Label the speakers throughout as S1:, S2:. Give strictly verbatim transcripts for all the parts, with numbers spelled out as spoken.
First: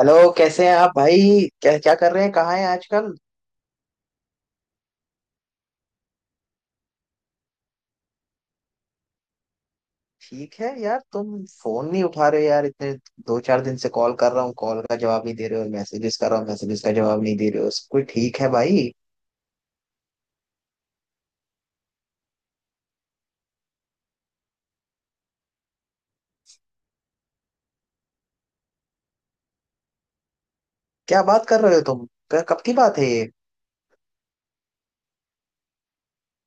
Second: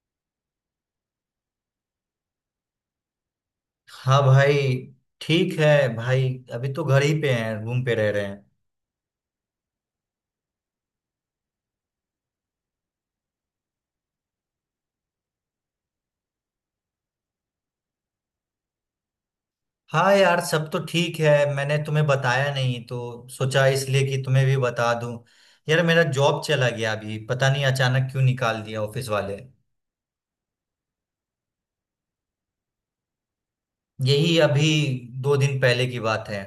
S1: Hello, कैसे हैं आप भाई? क्या क्या कर रहे हैं, कहाँ हैं आजकल?
S2: हाँ भाई। ठीक है भाई। अभी तो घर ही पे हैं, रूम पे रह रहे हैं।
S1: ठीक है यार, तुम फोन नहीं उठा रहे हो यार, इतने दो चार दिन से कॉल कर रहा हूँ, कॉल का जवाब नहीं दे रहे हो, मैसेजेस कर रहा हूँ, मैसेजेस का जवाब नहीं दे रहे हो। कोई ठीक है भाई?
S2: हाँ यार, सब तो ठीक है। मैंने तुम्हें बताया नहीं, तो सोचा इसलिए कि तुम्हें भी बता दूं। यार मेरा जॉब चला गया, अभी पता नहीं अचानक क्यों निकाल दिया ऑफिस वाले।
S1: क्या बात कर रहे हो तुम! क- कब की बात है ये?
S2: यही अभी दो दिन पहले की बात है।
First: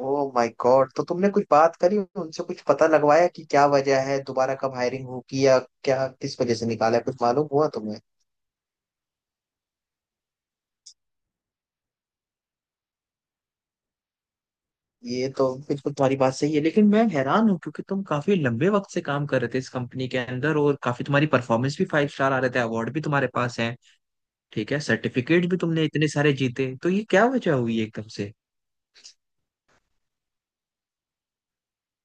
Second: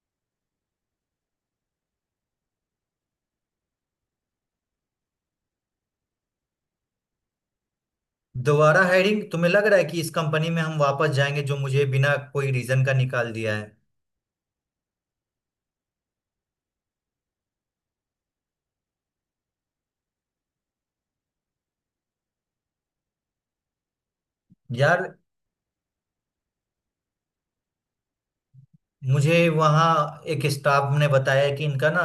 S1: Oh my god! तो तुमने कुछ बात करी उनसे, कुछ पता लगवाया कि क्या वजह है, दोबारा कब हायरिंग होगी, या क्या किस वजह से निकाला है? कुछ मालूम हुआ तुम्हें?
S2: दोबारा हायरिंग? तुम्हें लग रहा है कि इस कंपनी में हम वापस जाएंगे, जो मुझे बिना कोई रीजन का निकाल दिया है?
S1: ये तो बिल्कुल तुम्हारी बात सही है, लेकिन मैं हैरान हूँ क्योंकि तुम काफी लंबे वक्त से काम कर रहे थे इस कंपनी के अंदर, और काफी तुम्हारी परफॉर्मेंस भी फाइव स्टार आ रहे थे, अवार्ड भी तुम्हारे पास है। ठीक है,
S2: यार
S1: सर्टिफिकेट भी तुमने इतने सारे जीते, तो ये क्या वजह हुई एकदम से?
S2: मुझे वहाँ एक स्टाफ ने बताया कि इनका ना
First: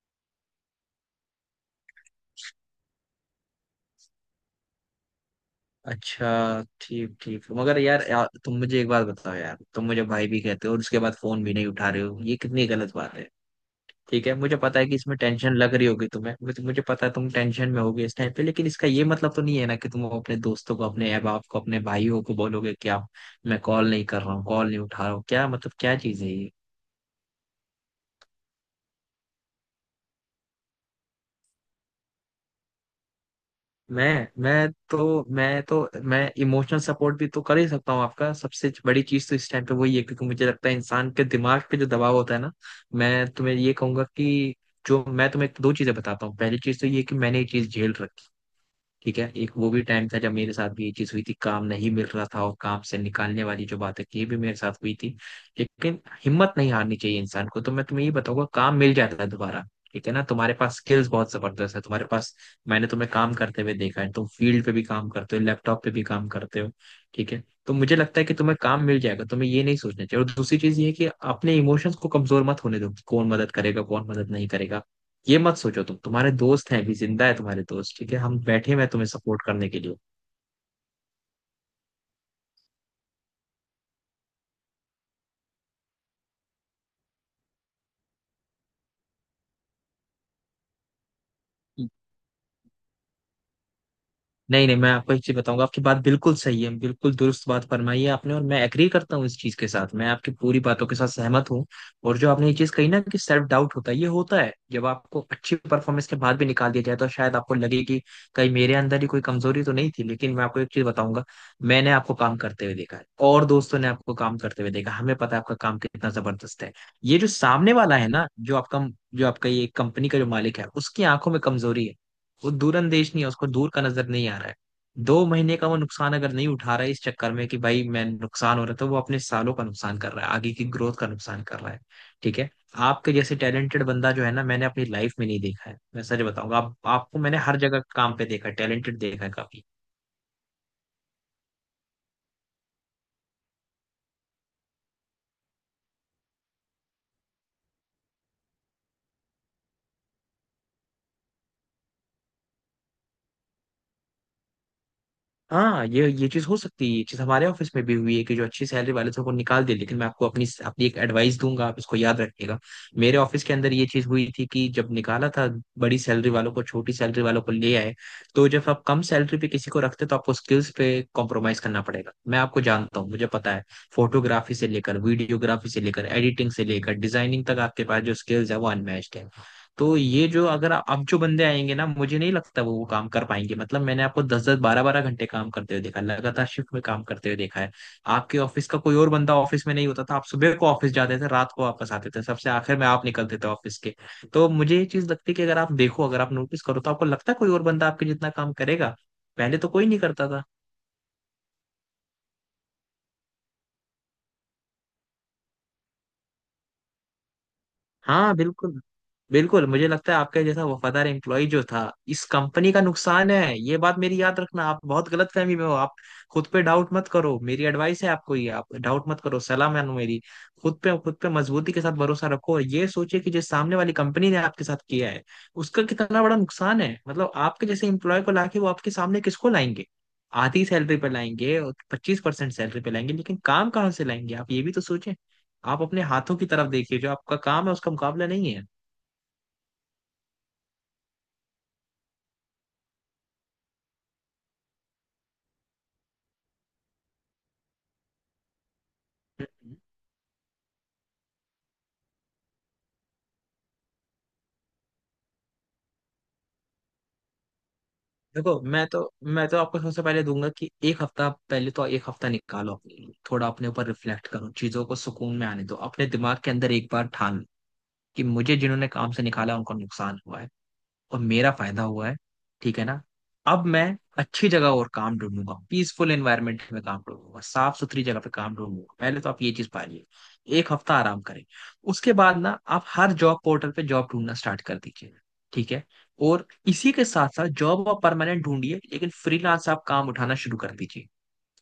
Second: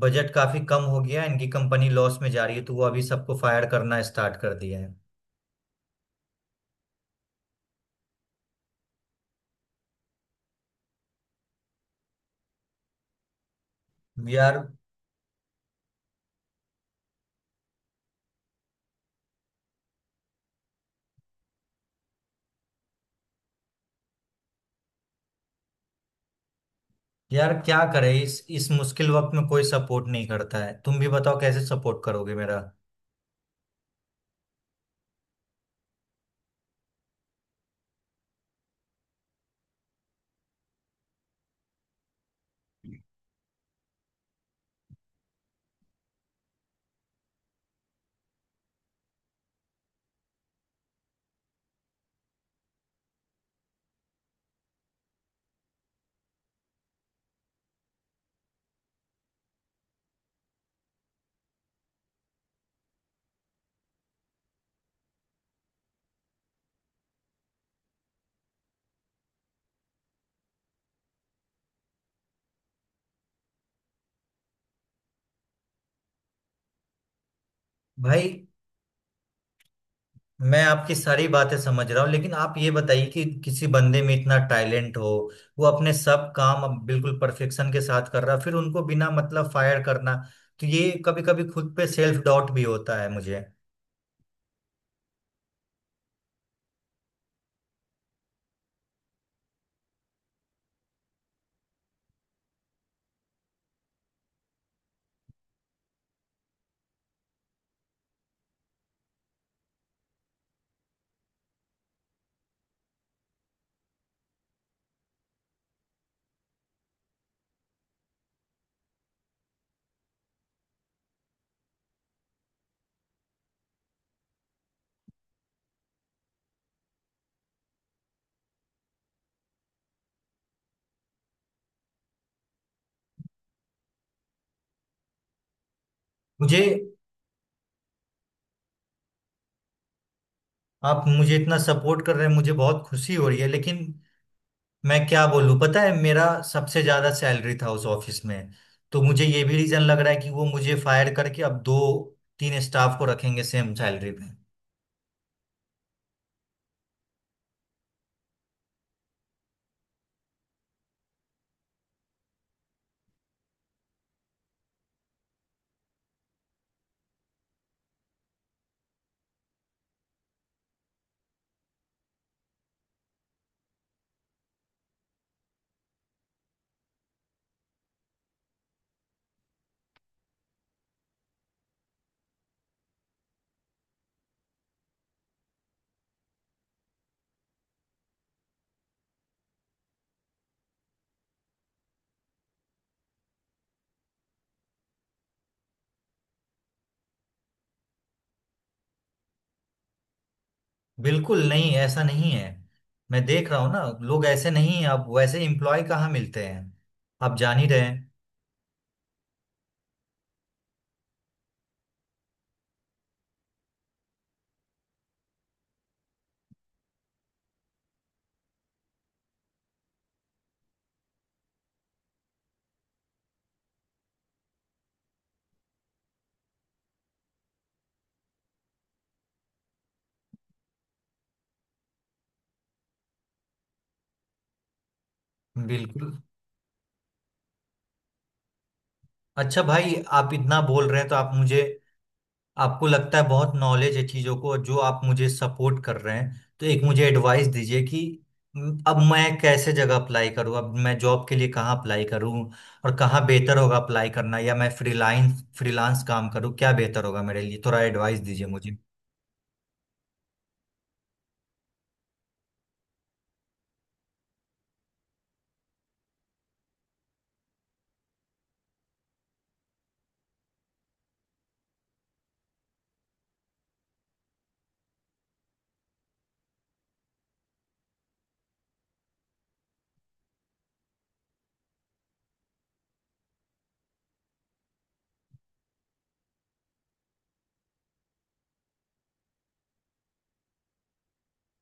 S2: बजट काफी कम हो गया है, इनकी कंपनी लॉस में जा रही है, तो वो अभी सबको फायर करना स्टार्ट कर दिया है।
S1: अच्छा ठीक ठीक, मगर यार, यार तुम मुझे एक बात बताओ यार। तुम मुझे भाई भी कहते हो और उसके बाद फोन भी नहीं उठा रहे हो, ये कितनी गलत बात है। ठीक है, मुझे
S2: यार
S1: पता है कि इसमें टेंशन लग रही होगी तुम्हें, मुझे मुझे पता है तुम टेंशन में होगी इस टाइम पे, लेकिन इसका ये मतलब तो नहीं है ना कि तुम अपने दोस्तों को, अपने अहबाब बाप को, अपने भाइयों को बोलोगे क्या? मैं कॉल नहीं कर रहा हूँ, कॉल नहीं उठा रहा हूँ, क्या मतलब क्या चीज है ये?
S2: यार क्या करे, इस इस मुश्किल वक्त में कोई सपोर्ट नहीं करता है। तुम भी बताओ कैसे सपोर्ट करोगे मेरा।
S1: मैं मैं तो मैं तो मैं इमोशनल सपोर्ट भी तो कर ही सकता हूँ आपका। सबसे बड़ी चीज तो इस टाइम पे वही है, क्योंकि मुझे लगता है इंसान के दिमाग पे जो दबाव होता है ना। मैं तुम्हें ये कहूंगा कि जो मैं तुम्हें दो चीजें बताता हूँ, पहली चीज तो ये कि मैंने ये चीज झेल रखी है। ठीक है, एक वो भी टाइम था जब मेरे साथ भी ये चीज हुई थी, काम नहीं मिल रहा था, और काम से निकालने वाली जो बात है ये भी मेरे साथ हुई थी। लेकिन हिम्मत नहीं हारनी चाहिए इंसान को, तो मैं तुम्हें ये बताऊंगा, काम मिल जाता है दोबारा। ठीक है ना? तुम्हारे पास स्किल्स बहुत जबरदस्त है तुम्हारे पास। मैंने तुम्हें काम करते हुए देखा है, तुम फील्ड पे भी काम करते हो, लैपटॉप पे भी काम करते हो। ठीक है, तो मुझे लगता है कि तुम्हें काम मिल जाएगा, तुम्हें ये नहीं सोचना चाहिए। और दूसरी चीज ये है कि अपने इमोशंस को कमजोर मत होने दो। कौन मदद करेगा, कौन मदद नहीं करेगा, ये मत सोचो। तुम, तुम्हारे दोस्त हैं अभी जिंदा है तुम्हारे दोस्त, ठीक है?
S2: भाई
S1: हम बैठे हैं मैं तुम्हें सपोर्ट करने के लिए।
S2: मैं आपकी सारी बातें समझ रहा हूँ, लेकिन आप ये बताइए कि किसी बंदे में इतना टैलेंट हो, वो अपने सब काम अब बिल्कुल परफेक्शन के साथ कर रहा है, फिर उनको बिना मतलब फायर करना, तो ये कभी कभी खुद पे सेल्फ डाउट भी होता है मुझे।
S1: नहीं नहीं, मैं आपको एक चीज बताऊंगा, आपकी बात बिल्कुल सही है, बिल्कुल दुरुस्त बात फरमाई है आपने, और मैं एग्री करता हूँ इस चीज के साथ, मैं आपकी पूरी बातों के साथ सहमत हूँ। और जो आपने ये चीज कही ना कि सेल्फ डाउट होता है, ये होता है जब आपको अच्छी परफॉर्मेंस के बाद भी निकाल दिया जाए तो शायद आपको लगे कि कहीं मेरे अंदर ही कोई कमजोरी तो नहीं थी, लेकिन मैं आपको एक चीज बताऊंगा। मैंने आपको काम करते हुए देखा है, और दोस्तों ने आपको काम करते हुए देखा, हमें पता है आपका काम कितना जबरदस्त है। ये जो सामने वाला है ना, जो आपका जो आपका ये कंपनी का जो मालिक है, उसकी आंखों में कमजोरी है। वो दूरंदेश नहीं है, उसको दूर का नजर नहीं आ रहा है। दो महीने का वो नुकसान अगर नहीं उठा रहा है इस चक्कर में कि भाई मैं नुकसान हो रहा है, तो वो अपने सालों का नुकसान कर रहा है, आगे की ग्रोथ का नुकसान कर रहा है। ठीक है, आपके जैसे टैलेंटेड बंदा जो है ना, मैंने अपनी लाइफ में नहीं देखा है, मैं सच बताऊंगा।
S2: मुझे
S1: आप, आपको मैंने हर जगह काम पे देखा है, टैलेंटेड देखा है काफी।
S2: आप मुझे इतना सपोर्ट कर रहे हैं, मुझे बहुत खुशी हो रही है। लेकिन मैं क्या बोलूं, पता है मेरा सबसे ज्यादा सैलरी था उस ऑफिस में। तो मुझे ये भी रीजन लग रहा है कि वो मुझे फायर करके अब दो तीन स्टाफ को रखेंगे सेम सैलरी पे।
S1: हाँ, ये ये चीज हो सकती है, ये चीज हमारे ऑफिस में भी हुई है कि जो अच्छी सैलरी वाले थे उनको निकाल दिया, लेकिन मैं आपको अपनी अपनी एक एडवाइस दूंगा, आप इसको याद रखिएगा। मेरे ऑफिस के अंदर ये चीज हुई थी कि जब निकाला था बड़ी सैलरी वालों को, छोटी सैलरी वालों को ले आए। तो जब आप कम सैलरी पे किसी को रखते तो आपको स्किल्स पे कॉम्प्रोमाइज करना पड़ेगा। मैं आपको जानता हूँ, मुझे पता है। फोटोग्राफी से लेकर वीडियोग्राफी से लेकर एडिटिंग से लेकर डिजाइनिंग तक आपके पास जो स्किल्स है वो अनमैच्ड है। तो ये जो, अगर आ- अब जो बंदे आएंगे ना, मुझे नहीं लगता वो वो काम कर पाएंगे। मतलब मैंने आपको दस दस बारह बारह घंटे काम करते हुए देखा है, लगातार शिफ्ट में काम करते हुए देखा है। आपके ऑफिस का कोई और बंदा ऑफिस में नहीं होता था, आप सुबह को ऑफिस जाते थे, रात को वापस आते थे, सबसे आखिर में आप निकलते थे ऑफिस के। तो मुझे ये चीज लगती है कि अगर आप देखो, अगर आप नोटिस करो, तो आपको लगता है कोई और बंदा आपके जितना काम करेगा? पहले तो कोई नहीं करता था।
S2: बिल्कुल नहीं, ऐसा नहीं है। मैं देख रहा हूँ ना, लोग ऐसे नहीं हैं। अब वैसे एम्प्लॉय कहाँ मिलते हैं, आप जान ही रहे हैं।
S1: हाँ बिल्कुल, बिल्कुल। मुझे लगता है आपका जैसा वफादार एम्प्लॉय जो था, इस कंपनी का नुकसान है। ये बात मेरी याद रखना, आप बहुत गलत फहमी में हो आप। खुद पे डाउट मत करो, मेरी एडवाइस है आपको ये, आप डाउट मत करो, सलाह मानो मेरी। खुद पे खुद पे मजबूती के साथ भरोसा रखो, और ये सोचे कि जो सामने वाली कंपनी ने आपके साथ किया है, उसका कितना बड़ा नुकसान है। मतलब आपके जैसे एम्प्लॉय को लाके, वो आपके सामने किसको लाएंगे? आधी सैलरी पे लाएंगे और पच्चीस परसेंट सैलरी पे लाएंगे, लेकिन काम कहाँ से लाएंगे? आप ये भी तो सोचें। आप अपने
S2: बिल्कुल।
S1: हाथों की तरफ देखिए, जो आपका काम है उसका मुकाबला नहीं है।
S2: अच्छा भाई, आप इतना बोल रहे हैं तो आप मुझे, आपको लगता है बहुत नॉलेज है चीजों को, जो आप मुझे सपोर्ट कर रहे हैं, तो एक मुझे एडवाइस दीजिए कि म, अब मैं कैसे
S1: हम्म।
S2: जगह अप्लाई करूं, अब मैं जॉब के लिए कहाँ अप्लाई करूं, और कहाँ बेहतर होगा अप्लाई करना, या मैं फ्रीलांस फ्रीलांस काम करूं, क्या बेहतर होगा मेरे लिए, थोड़ा एडवाइस दीजिए
S1: देखो,
S2: मुझे।
S1: मैं तो मैं तो आपको सबसे पहले दूंगा कि एक हफ्ता, पहले तो एक हफ्ता निकालो अपने लिए, थोड़ा अपने ऊपर रिफ्लेक्ट करो, चीजों को सुकून में आने दो, अपने दिमाग के अंदर एक बार ठान लो कि मुझे जिन्होंने काम से निकाला उनको नुकसान हुआ है, और मेरा फायदा हुआ है। ठीक है ना? अब मैं अच्छी जगह और काम ढूंढूंगा, पीसफुल एनवायरनमेंट में काम ढूंढूंगा, साफ सुथरी जगह पे काम ढूंढूंगा। पहले तो आप ये चीज पालिए, एक हफ्ता आराम करें। उसके बाद ना आप हर जॉब पोर्टल पे जॉब ढूंढना स्टार्ट कर दीजिए, ठीक है? और इसी के साथ साथ जॉब आप परमानेंट ढूंढिए, लेकिन फ्रीलांस आप काम उठाना शुरू कर दीजिए।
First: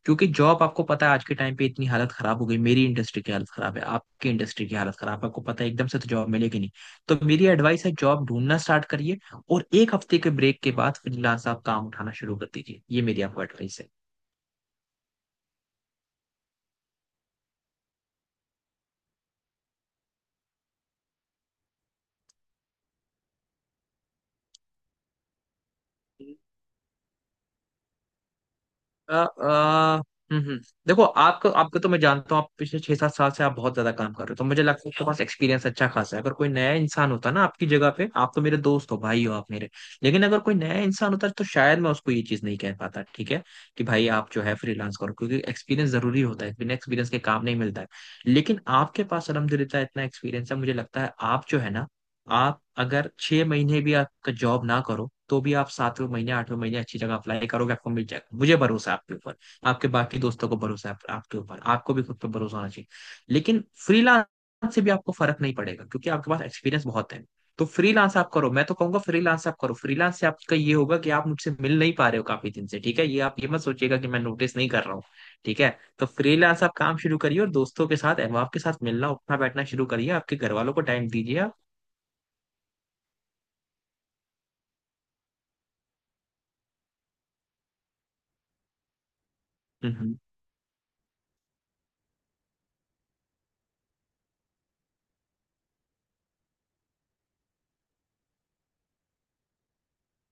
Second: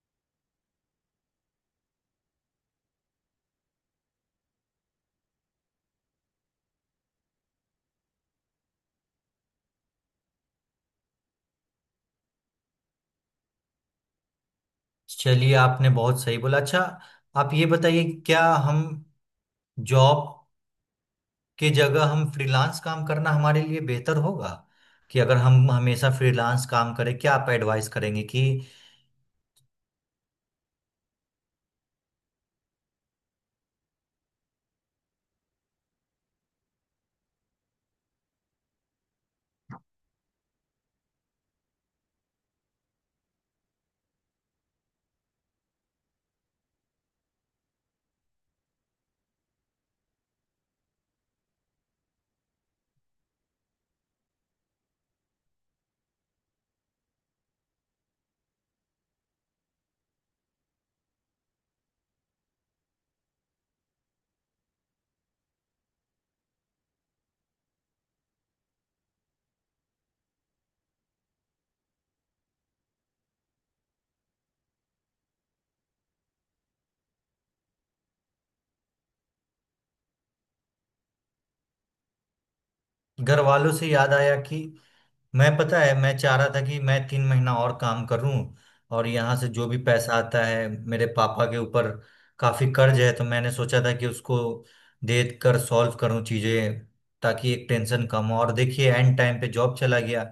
S1: क्योंकि जॉब आपको पता है, आज के टाइम पे इतनी हालत खराब हो गई, मेरी इंडस्ट्री की हालत खराब है, आपकी इंडस्ट्री की हालत खराब है, आपको पता है, एकदम से तो जॉब मिलेगी नहीं। तो मेरी एडवाइस है, जॉब ढूंढना स्टार्ट करिए, और एक हफ्ते के ब्रेक के बाद फ्रीलांस आप काम उठाना शुरू कर दीजिए, ये मेरी आपको एडवाइस
S2: चलिए आपने बहुत सही बोला। अच्छा आप ये बताइए, क्या हम जॉब के जगह हम फ्रीलांस काम करना हमारे लिए बेहतर होगा, कि अगर हम हमेशा
S1: है।
S2: फ्रीलांस काम करें, क्या आप एडवाइस करेंगे कि।
S1: अ, अ, हम्म हम्म। देखो, आपको आपको तो मैं जानता हूँ, आप पिछले छह सात साल से आप बहुत ज्यादा काम कर रहे हो, तो मुझे लगता है आपके पास एक्सपीरियंस अच्छा खासा है। अगर कोई नया इंसान होता ना आपकी जगह पे, आप तो मेरे दोस्त हो, भाई हो आप मेरे। लेकिन अगर कोई नया इंसान होता तो शायद मैं उसको ये चीज नहीं कह पाता, ठीक है? कि भाई आप जो है फ्रीलांस करो, क्योंकि एक्सपीरियंस जरूरी होता है, बिना एक्सपीरियंस के काम नहीं मिलता है। लेकिन आपके पास अलहमदुलिल्लाह इतना एक्सपीरियंस है, मुझे लगता है आप जो है ना, आप अगर छह महीने भी आपका जॉब ना करो तो भी आप सातवें महीने आठवें महीने अच्छी जगह अप्लाई करोगे, आपको मिल जाएगा, मुझे भरोसा है आपके ऊपर। आपके बाकी दोस्तों को भरोसा है आप- आपके ऊपर, आपको भी खुद पे भरोसा होना चाहिए। लेकिन फ्रीलांस से भी आपको फर्क नहीं पड़ेगा क्योंकि आपके पास एक्सपीरियंस बहुत है। तो फ्रीलांस आप करो, मैं तो कहूंगा फ्रीलांस आप करो। फ्रीलांस से आपका ये होगा कि आप मुझसे मिल नहीं पा रहे हो काफी दिन से, ठीक है? ये आप ये मत सोचिएगा कि मैं नोटिस नहीं कर रहा हूँ, ठीक है? तो फ्रीलांस आप काम शुरू करिए, और दोस्तों के साथ अहबाब के साथ मिलना उठना बैठना शुरू करिए, आपके घर वालों को टाइम दीजिए आप।
S2: घर वालों से याद आया कि, मैं पता है मैं चाह रहा था कि मैं तीन महीना और काम करूं, और यहाँ से जो भी
S1: हम्म
S2: पैसा
S1: हम्म।
S2: आता है, मेरे पापा के ऊपर काफी कर्ज है, तो मैंने सोचा था कि उसको दे कर सॉल्व करूं चीजें, ताकि एक टेंशन कम हो। और देखिए एंड टाइम पे जॉब चला गया।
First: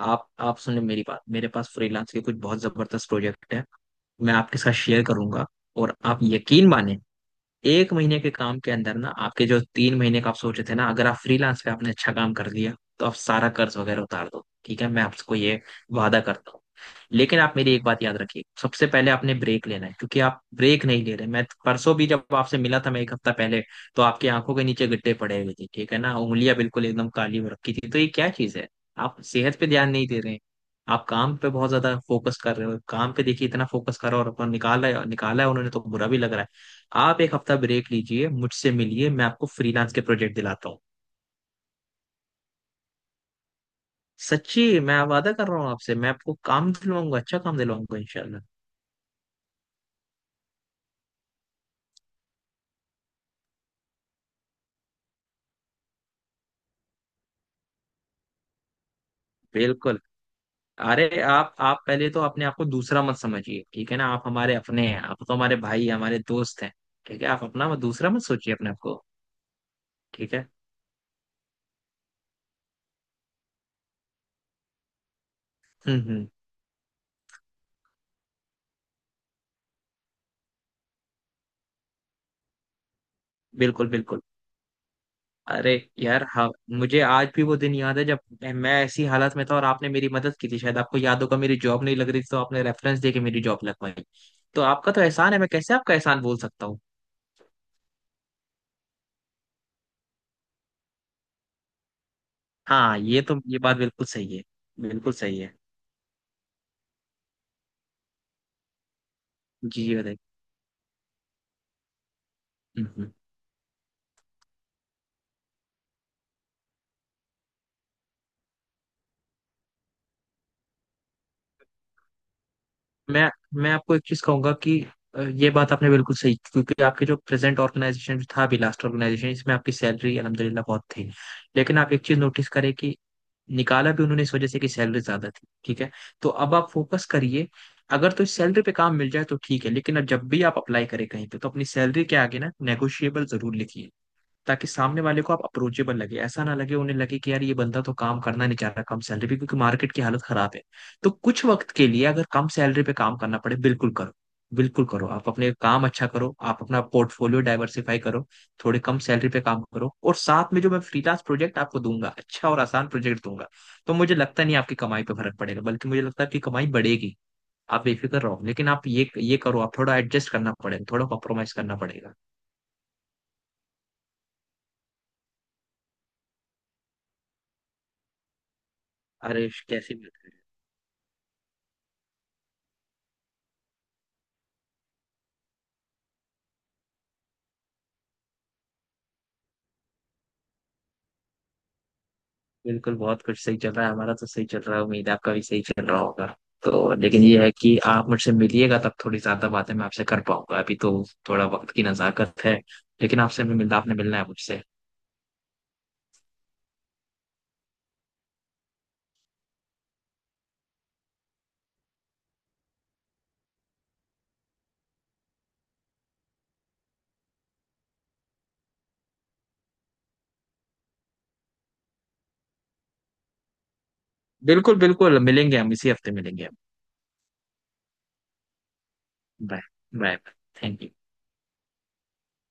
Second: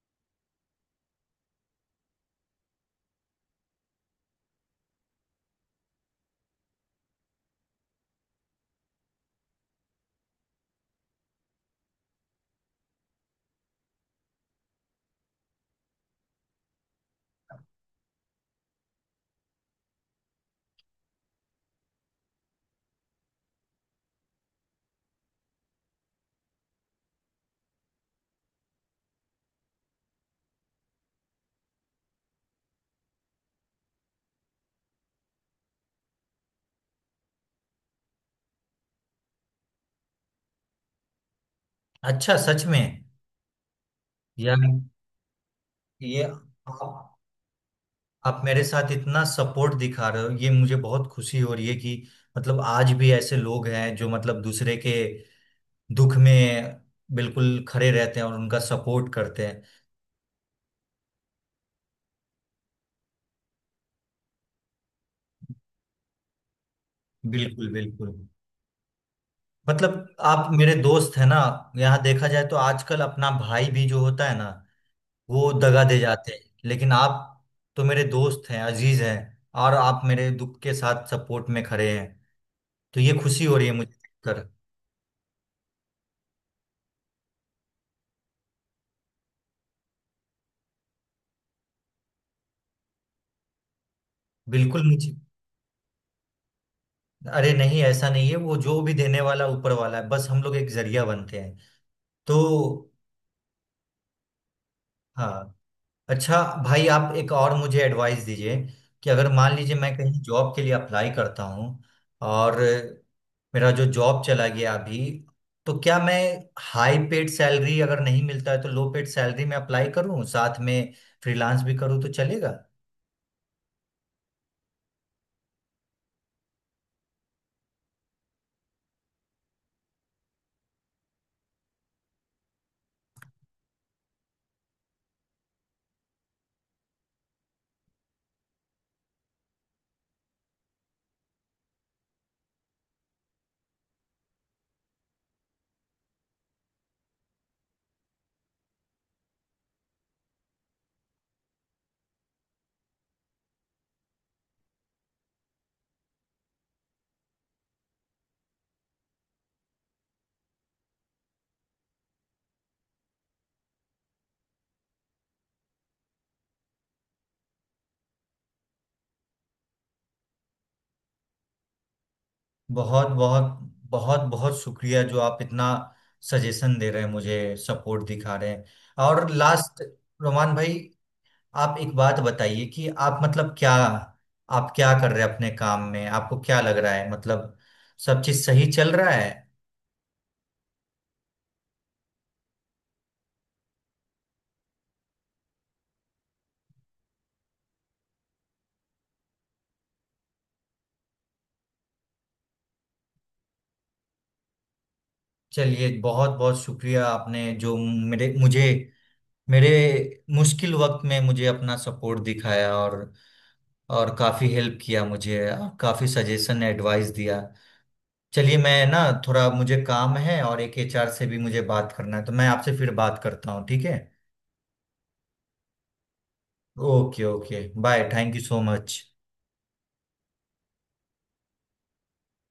S1: आप आप सुने मेरी बात, मेरे पास फ्रीलांस के कुछ बहुत जबरदस्त प्रोजेक्ट है, मैं आपके साथ शेयर करूंगा। और आप यकीन माने, एक महीने के काम के अंदर ना आपके जो तीन महीने का आप सोचे थे ना, अगर आप फ्रीलांस पे आपने अच्छा काम कर लिया तो आप सारा कर्ज वगैरह उतार दो। ठीक है, मैं आपको ये वादा करता हूँ। लेकिन आप मेरी एक बात याद रखिए, सबसे पहले आपने ब्रेक लेना है, क्योंकि आप ब्रेक नहीं ले रहे। मैं परसों भी जब आपसे मिला था, मैं एक हफ्ता पहले, तो आपकी आंखों के नीचे गड्ढे पड़े हुए थे, ठीक है ना, उंगलियां बिल्कुल एकदम काली हो रखी थी, तो ये क्या चीज है? आप सेहत पे ध्यान नहीं दे रहे हैं, आप काम पे बहुत ज्यादा फोकस कर रहे हो, काम पे देखिए इतना फोकस कर रहे हो, और अपन निकाला है, निकाला है उन्होंने, तो बुरा भी लग रहा है। आप एक हफ्ता ब्रेक लीजिए, मुझसे मिलिए, मैं आपको फ्रीलांस के प्रोजेक्ट दिलाता हूँ।
S2: अच्छा, सच में? यार
S1: सच्ची, मैं वादा कर रहा हूँ आपसे, मैं
S2: ये
S1: आपको काम
S2: आप,
S1: दिलवाऊंगा, अच्छा काम दिलवाऊंगा
S2: आप
S1: इंशाल्लाह।
S2: मेरे साथ इतना सपोर्ट दिखा रहे हो, ये मुझे बहुत खुशी हो रही है कि मतलब आज भी ऐसे लोग हैं जो मतलब दूसरे के दुख में बिल्कुल खड़े रहते हैं और उनका सपोर्ट करते हैं।
S1: बिल्कुल। अरे आप आप पहले तो अपने आप को दूसरा मत समझिए, ठीक है ना? आप हमारे अपने हैं, आप तो हमारे भाई हमारे दोस्त हैं। ठीक है, आप
S2: बिल्कुल,
S1: अपना मत दूसरा
S2: बिल्कुल।
S1: मत सोचिए अपने आप को,
S2: मतलब
S1: ठीक है।
S2: आप मेरे दोस्त है ना। यहाँ देखा जाए तो आजकल अपना भाई भी जो होता है ना, वो दगा दे
S1: हम्म हम्म।
S2: जाते हैं, लेकिन आप तो मेरे दोस्त हैं, अजीज हैं, और आप मेरे दुख के साथ सपोर्ट में खड़े हैं, तो ये खुशी हो रही है
S1: बिल्कुल
S2: मुझे
S1: बिल्कुल।
S2: देखकर।
S1: अरे यार, हाँ, मुझे आज भी वो दिन याद है जब मैं ऐसी हालत में था और आपने मेरी मदद की थी, शायद आपको याद होगा। मेरी जॉब नहीं लग रही थी तो आपने रेफरेंस दे के मेरी जॉब लगवाई। तो
S2: बिल्कुल।
S1: आपका तो
S2: मुझे,
S1: एहसान है, मैं कैसे आपका एहसान बोल सकता हूँ?
S2: अरे नहीं ऐसा नहीं है, वो जो भी देने वाला ऊपर वाला है, बस हम लोग एक जरिया बनते हैं तो।
S1: हाँ, ये तो ये बात बिल्कुल सही है, बिल्कुल सही
S2: हाँ।
S1: है।
S2: अच्छा भाई, आप एक और मुझे एडवाइस दीजिए कि अगर मान लीजिए
S1: जी जी
S2: मैं
S1: बताइए।
S2: कहीं जॉब के लिए अप्लाई करता हूँ, और
S1: हम्म, हम्म।
S2: मेरा जो जॉब चला गया अभी, तो क्या मैं हाई पेड सैलरी अगर नहीं मिलता है तो लो पेड सैलरी में अप्लाई करूँ, साथ में फ्रीलांस भी करूँ, तो चलेगा?
S1: मैं मैं आपको एक चीज कहूंगा कि अ, ये बात आपने बिल्कुल सही, क्योंकि आपके जो प्रेजेंट ऑर्गेनाइजेशन था अभी, लास्ट ऑर्गेनाइजेशन, इसमें आपकी सैलरी अलहमदिल्ला बहुत थी। लेकिन आप एक चीज नोटिस करें कि निकाला भी उन्होंने इस वजह से कि सैलरी ज्यादा थी, ठीक है। तो अब आप फोकस करिए, अगर तो इस सैलरी पे काम मिल जाए तो ठीक है, लेकिन अब जब भी आप अप्लाई करें कहीं पे, तो अपनी सैलरी के आगे ना नेगोशिएबल जरूर लिखिए, ताकि सामने वाले को आप अप्रोचेबल लगे, ऐसा ना लगे उन्हें, लगे कि यार ये बंदा तो काम करना नहीं चाह रहा कम सैलरी पे, क्योंकि मार्केट की हालत खराब है। तो कुछ वक्त के लिए अगर कम सैलरी पे काम करना पड़े, बिल्कुल करो, बिल्कुल करो। आप अपने काम अच्छा करो, आप अपना पोर्टफोलियो डाइवर्सिफाई करो, थोड़े कम सैलरी पे काम करो, और साथ में जो मैं फ्रीलांस प्रोजेक्ट आपको दूंगा, अच्छा और आसान प्रोजेक्ट दूंगा। तो मुझे लगता नहीं आपकी कमाई पे फर्क पड़ेगा, बल्कि मुझे लगता है आपकी कमाई बढ़ेगी। आप बेफिक्र रहो, लेकिन आप ये ये करो, आप थोड़ा एडजस्ट करना पड़ेगा, थोड़ा कॉम्प्रोमाइज करना पड़ेगा।
S2: बहुत बहुत बहुत बहुत शुक्रिया जो आप इतना सजेशन दे रहे हैं, मुझे सपोर्ट दिखा रहे हैं। और
S1: अरे
S2: लास्ट,
S1: कैसी बात है।
S2: रोमान भाई, आप एक बात बताइए कि आप मतलब क्या, आप क्या कर रहे हैं अपने काम में, आपको क्या लग रहा है, मतलब सब चीज सही चल रहा है?
S1: बिल्कुल, बहुत कुछ सही चल रहा है, हमारा तो सही चल रहा है, उम्मीद है आपका भी सही चल रहा होगा। तो लेकिन ये है कि आप मुझसे मिलिएगा, तब थोड़ी ज्यादा बातें मैं आपसे कर पाऊंगा, अभी तो थोड़ा वक्त की नजाकत है, लेकिन आपसे भी मिलना, आपने मिलना है मुझसे।
S2: चलिए बहुत बहुत शुक्रिया, आपने जो मेरे मुझे मेरे मुश्किल वक्त में मुझे अपना सपोर्ट दिखाया, और और काफी हेल्प किया मुझे, और काफी सजेशन एडवाइस दिया। चलिए मैं ना थोड़ा मुझे काम है, और एक एच आर से भी मुझे बात करना है, तो मैं आपसे फिर बात करता हूँ, ठीक है?
S1: बिल्कुल बिल्कुल मिलेंगे हम, इसी हफ्ते मिलेंगे हम।
S2: Okay okay, bye, thank you so much.
S1: Bye. Bye. Thank you.